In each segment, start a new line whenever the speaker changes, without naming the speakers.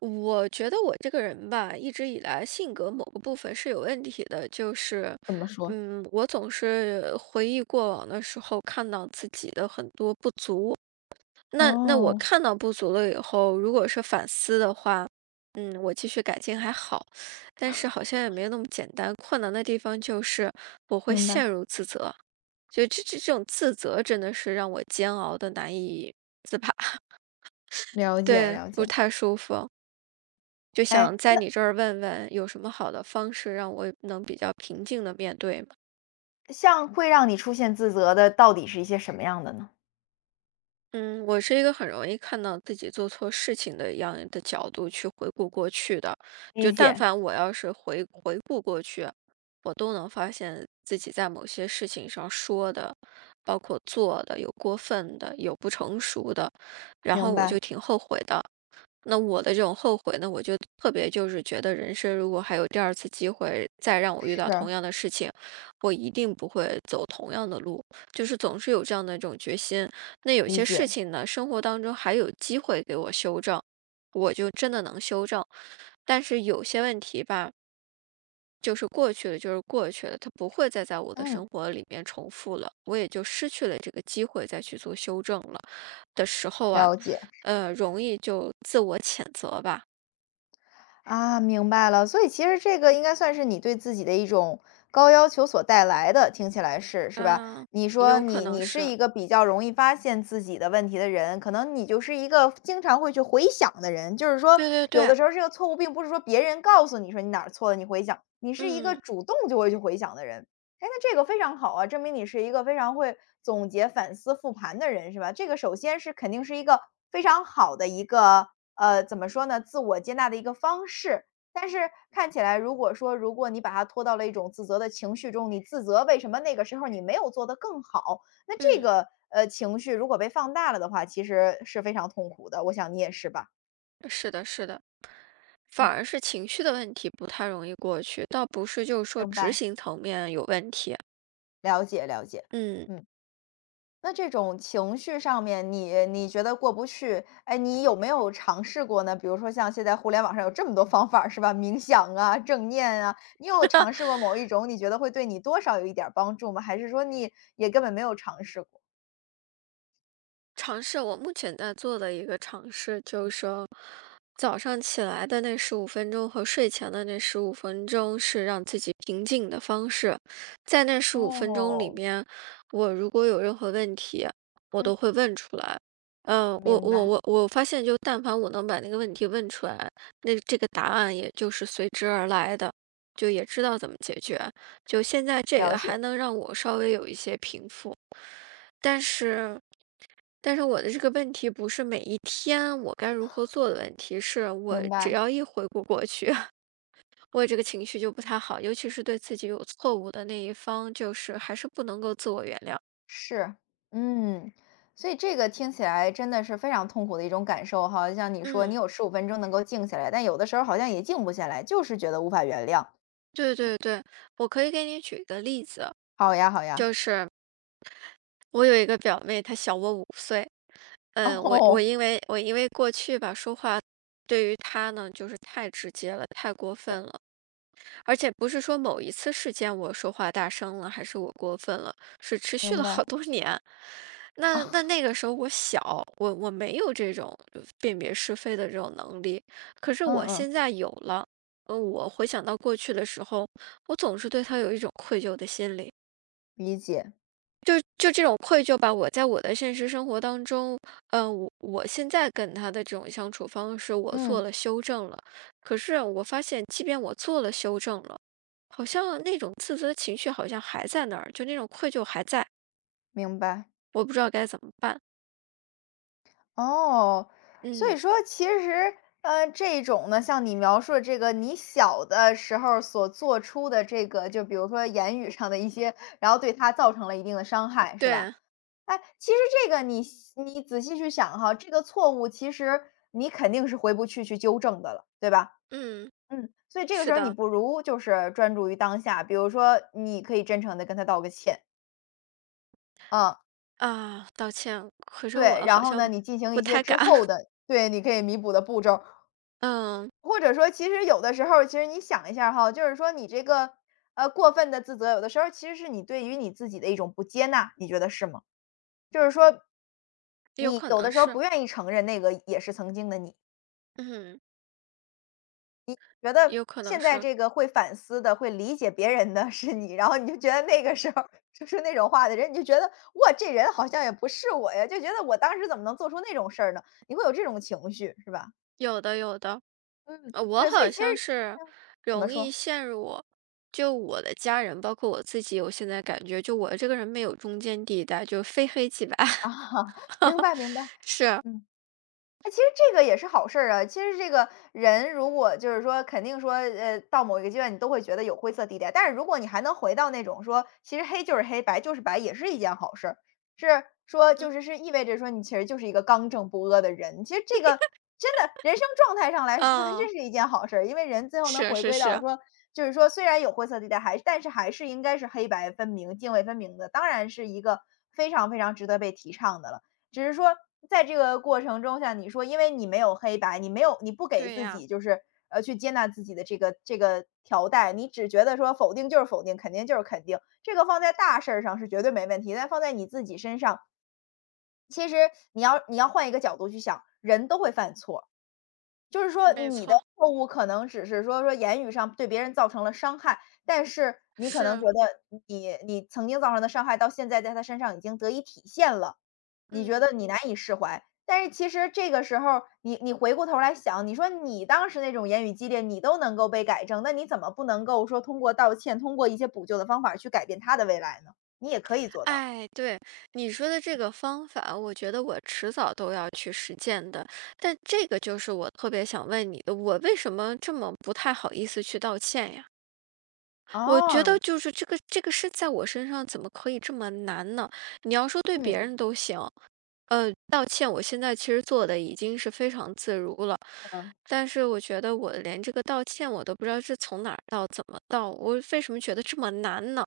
我觉得我这个人吧，一直以来性格某个部分是有问题的，就是，
怎么说？
我总是回忆过往的时候，看到自己的很多不足。那我
哦，
看到不足了以后，如果是反思的话，我继续改进还好，但是好像也没那么简单。困难的地方就是我会
明白，
陷入自责，就这种自责真的是让我煎熬的难以自拔，
了解
对，
了解。
不太舒服。就
哎，
想在
那
你这儿问问，有什么好的方式让我能比较平静的面对吗？
像会让你出现自责的，到底是一些什么样的呢？
嗯，我是一个很容易看到自己做错事情的一样的角度去回顾过去的，就
理
但
解，
凡我要是回顾过去，我都能发现自己在某些事情上说的，包括做的，有过分的，有不成熟的，然后
明
我
白，
就挺后悔的。那我的这种后悔呢，我就特别就是觉得人生如果还有第2次机会，再让我遇
是，
到同样的事情，我一定不会走同样的路，就是总是有这样的一种决心。那有
理
些事
解，
情呢，生活当中还有机会给我修正，我就真的能修正。但是有些问题吧，就是过去了，就是过去了，它不会再在我的
嗯，
生活里面重复了，我也就失去了这个机会再去做修正了的时候啊，
了解。
容易就自我谴责吧。
啊，明白了。所以其实这个应该算是你对自己的一种高要求所带来的，听起来是是吧？
嗯，
你说
有可
你
能
你是
是，
一个比较容易发现自己的问题的人，可能你就是一个经常会去回想的人。就是说，
对对
有的
对，
时候这个错误并不是说别人告诉你说你哪儿错了，你回想，你是一个
嗯
主动就会去回想的人。哎，那这个非常好啊，证明你是一个非常会总结、反思、复盘的人，是吧？这个首先是肯定是一个非常好的一个，怎么说呢，自我接纳的一个方式。但是看起来，如果说如果你把它拖到了一种自责的情绪中，你自责为什么那个时候你没有做得更好，那这
嗯，
个情绪如果被放大了的话，其实是非常痛苦的。我想你也是吧？
是的，是的，反
嗯，
而是情绪的问题不太容易过去，倒不是就是说
明
执
白，
行层面有问题，
了解了解，
嗯。
嗯。那这种情绪上面你觉得过不去，哎，你有没有尝试过呢？比如说像现在互联网上有这么多 方法儿是吧？冥想啊，正念啊，你有尝试过某一种，你觉得会对你多少有一点儿帮助吗？还是说你也根本没有尝试过？
尝试，我目前在做的一个尝试就是说，早上起来的那十五分钟和睡前的那十五分钟是让自己平静的方式。在那十五分钟里
哦，
面，我如果有任何问题，我都
嗯，
会问出来。嗯，我
明
我
白，
我我发现就但凡我能把那个问题问出来，那这个答案也就是随之而来的，就也知道怎么解决。就现在这
了
个还
解，
能让我稍微有一些平复，但是但是我的这个问题不是每一天我该如何做的问题，是我
明
只
白，
要一回顾过去，我这个情绪就不太好，尤其是对自己有错误的那一方，就是还是不能够自我原谅。
是，嗯，所以这个听起来真的是非常痛苦的一种感受哈。像你说，你
嗯，
有15分钟能够静下来，但有的时候好像也静不下来，就是觉得无法原谅。
对对对，我可以给你举一个例子，
好呀，好呀。
就是我有一个表妹，她小我5岁，
哦，
嗯，我我
哦
因为我因为过去吧说话对于她呢就是太直接了，太过分了。而且不是说某一次事件我说话大声了，还是我过分了，是持续
明
了
白，
好多年。那那
啊，
那个时候我小，我没有这种辨别是非的这种能力，可是
嗯
我
嗯，
现在有了。呃，我回想到过去的时候，我总是对他有一种愧疚的心理。
理解，
就这种愧疚吧，我在我的现实生活当中，嗯，我现在跟他的这种相处方式，我做
嗯，
了修正了。可是我发现，即便我做了修正了，好像那种自责的情绪好像还在那儿，就那种愧疚还在，
明白。
我不知道该怎么办。
哦，所以
嗯，
说其实，这种呢，像你描述的这个你小的时候所做出的这个，就比如说言语上的一些，然后对他造成了一定的伤害，是吧？
对，
哎，其实这个你仔细去想哈，这个错误其实你肯定是回不去去纠正的了，对吧？
嗯，
嗯，所以这个
是
时候你
的，
不如就是专注于当下，比如说你可以真诚的跟他道个歉，嗯。
啊，道歉，可是
对，
我
然
好
后呢，
像
你进行
不
一些
太
之
敢。
后 的对，你可以弥补的步骤。
嗯，
或者说其实有的时候，其实你想一下哈，就是说你这个，过分的自责，有的时候其实是你对于你自己的一种不接纳，你觉得是吗？就是说
有
你
可
有的
能
时候
是，
不愿意承认那个也是曾经的你，
嗯，
觉得
有可能
现在
是，
这个会反思的、会理解别人的是你，然后你就觉得那个时候说出那种话的人，你就觉得：“哇，这人好像也不是我呀，就觉得我当时怎么能做出那种事儿呢？”你会有这种情绪，是吧？
有的，有的。
嗯，
我
对，所以
好
其
像
实
是
嗯怎么
容易
说？
陷入，就我的家人，包括我自己，我现在感觉就我这个人没有中间地带，就非黑即白。
啊，明 白明白，
是，
嗯。哎，其实这个也是好事儿啊。其实这个人如果就是说，肯定说，到某一个阶段，你都会觉得有灰色地带。但是如果你还能回到那种说，其实黑就是黑，白就是白，也是一件好事儿。是说，
嗯，
就是是意味着说，你其实就是一个刚正不阿的人。其实这个真的人生状态上来 说，它
嗯，
真是一件好事儿，因为人最后能
是
回
是
归到
是，
说，就是说，虽然有灰色地带，还但是还是应该是黑白分明、泾渭分明的，当然是一个非常非常值得被提倡的了。只是说在这个过程中，像你说，因为你没有黑白，你没有你不给
对
自
呀，
己就是，去接纳自己的这个条带，你只觉得说否定就是否定，肯定就是肯定，这个放在大事儿上是绝对没问题，但放在你自己身上，其实你要换一个角度去想，人都会犯错。就是说
没
你的
错，
错误可能只是说说言语上对别人造成了伤害，但是你可能觉
是，
得你曾经造成的伤害到现在在他身上已经得以体现了，你觉得
嗯，
你难以释怀。但是其实这个时候，你回过头来想，你说你当时那种言语激烈，你都能够被改正，那你怎么不能够说通过道歉，通过一些补救的方法去改变他的未来呢？你也可以做到。
哎，对你说的这个方法，我觉得我迟早都要去实践的。但这个就是我特别想问你的，我为什么这么不太好意思去道歉呀？我觉
哦，
得就是这个事在我身上怎么可以这么难呢？你要说对别
嗯。
人都行，道歉我现在其实做的已经是非常自如了，
嗯。
但是我觉得我连这个道歉我都不知道是从哪儿到怎么到，我为什么觉得这么难呢？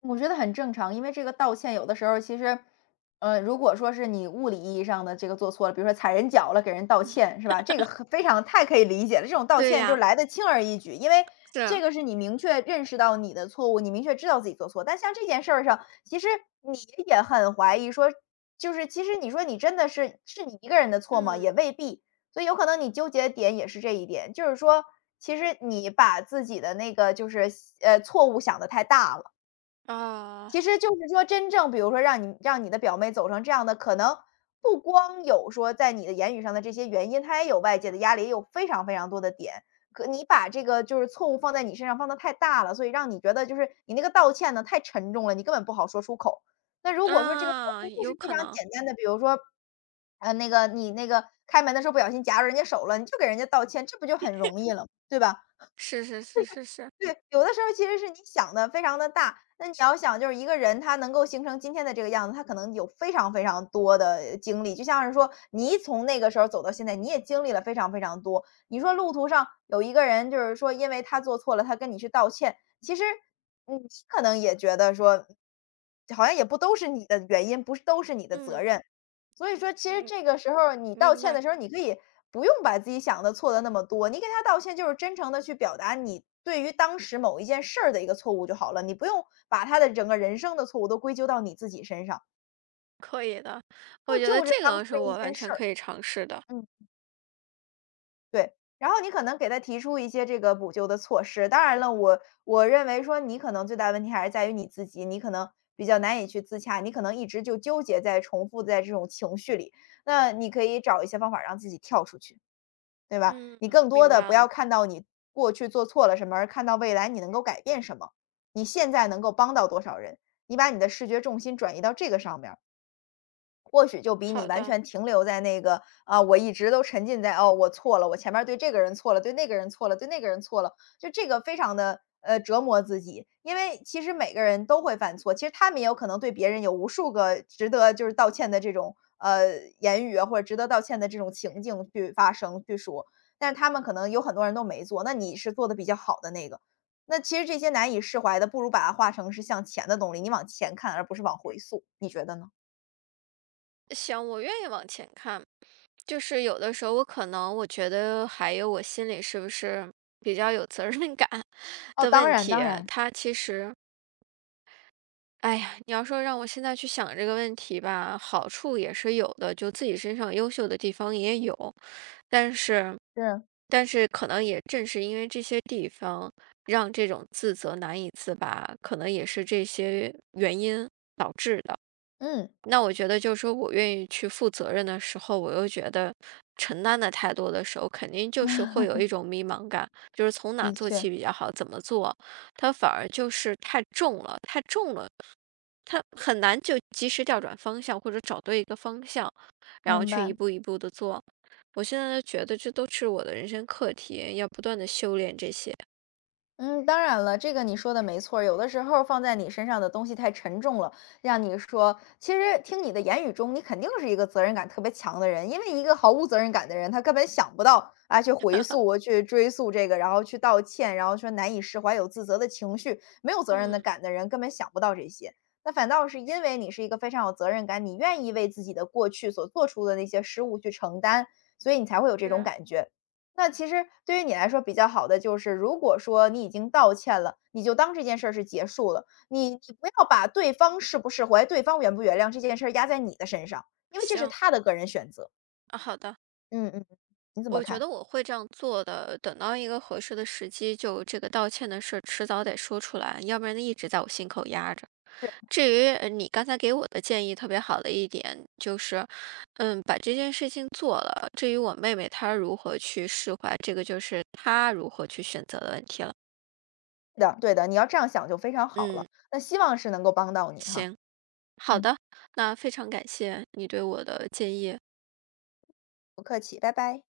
我觉得很正常，因为这个道歉有的时候其实，如果说是你物理意义上的这个做错了，比如说踩人脚了，给人道歉是吧？这个很非常太可以理解了，这种道
对
歉就
呀，
来得轻而易举，因为这
是，
个是你明确认识到你的错误，你明确知道自己做错。但像这件事儿上，其实你也很怀疑说，就是其实你说你真的是你一个人的错吗？也
嗯，
未必，所以有可能你纠结的点也是这一点，就是说，其实你把自己的那个就是错误想得太大了。
啊
其实就是说真正比如说让你的表妹走成这样的，可能不光有说在你的言语上的这些原因，她也有外界的压力，也有非常非常多的点。可你把这个就是错误放在你身上放的太大了，所以让你觉得就是你那个道歉呢太沉重了，你根本不好说出口。那如果说这个道
啊，
歉就
有
是非
可
常
能
简单的，比如说，那个你那个开门的时候不小心夹着人家手了，你就给人家道歉，这不就很容易了，对吧？
是，
对，有的时候其实是你想的非常的大，那你要想就是一个人他能够形成今天的这个样子，他可能有非常非常多的经历，就像是说你从那个时候走到现在，你也经历了非常非常多。你说路途上有一个人就是说因为他做错了，他跟你去道歉，其实你可能也觉得说，好像也不都是你的原因，不是都是你的责
嗯
任。所以说其实
嗯，
这个时候你道
明
歉
白，
的时候你可以不用把自己想的错的那么多，你给他道歉就是真诚的去表达你对于当时某一件事儿的一个错误就好了，你不用把他的整个人生的错误都归咎到你自己身上，
可以的，我
就
觉得
就着
这
当
个
时
是
的一
我
件
完全
事儿，
可以尝试的，
嗯，对。然后你可能给他提出一些这个补救的措施，当然了，我认为说你可能最大问题还是在于你自己，你可能比较难以去自洽，你可能一直就纠结在重复在这种情绪里，那你可以找一些方法让自己跳出去。对吧？
嗯，
你更多
明
的不
白
要
了，
看到你过去做错了什么，而看到未来你能够改变什么，你现在能够帮到多少人，你把你的视觉重心转移到这个上面或许就比你
好
完
的。
全停留在那个，啊，我一直都沉浸在，哦，我错了，我前面儿对这个人错了，对那个人错了，对那个人错了，就这个非常的折磨自己。因为其实每个人都会犯错，其实他们也有可能对别人有无数个值得就是道歉的这种，言语啊，或者值得道歉的这种情境去发生、去说，但是他们可能有很多人都没做，那你是做的比较好的那个。那其实这些难以释怀的，不如把它化成是向前的动力，你往前看而不是往回溯，你觉得呢？
行，我愿意往前看。就是有的时候，我可能我觉得还有我心里是不是比较有责任感
哦，
的
当
问
然
题。
当然，
他其实，哎呀，你要说让我现在去想这个问题吧，好处也是有的，就自己身上优秀的地方也有，但是，
是，
但是可能也正是因为这些地方，让这种自责难以自拔，可能也是这些原因。
嗯，
那我觉得就是说我愿意去负责任的时候，我又觉得承担的太多的时候，肯定就是 会有一种迷茫感，就是从哪
的
做
确，
起比较好，怎么做，它反而就是太重了，太重了，它很难就及时调转方向或者找对一个方向，然后
明
去一
白。
步一步的做。我现在就觉得这都是我的人生课题，要不断的修炼这些。
嗯，当然了，这个你说的没错儿有的时候放在你身上的东西太沉重了，让你说，其实听你的言语中，你肯定是一个责任感特别强的人。因为一个毫无责任感的人，他根本想不到啊，去回溯、去追溯这个，然后去道歉，然后说难以释怀、有自责的情绪。没有责任的
嗯，
感的人，根本想不到这些。那反倒是因为你是一个非常有责任感，你愿意为自己的过去所做出的那些失误去承担，所以你才会有这种
是，
感觉。那其实对于你来说比较好的就是，如果说你已经道歉了，你就当这件事儿是结束了，你你不要把对方释不释怀、对方原不原谅这件事儿压在你的身上，因为这是
行，
他的个人选择。
啊，好的。
嗯嗯，你怎么
我觉
看？
得我会这样做的，等到一个合适的时机，就这个道歉的事儿迟早得说出来，要不然一直在我心口压着。
是
至于你刚才给我的建议特别好的一点，就是，嗯，把这件事情做了。至于我妹妹她如何去释怀，这个就是她如何去选择的问题了。
的，对的，你要这样想就非常好了。
嗯，
那希望是能够帮到你哈。
行，好
嗯，
的，那非常感谢你对我的建议。
不客气，拜拜。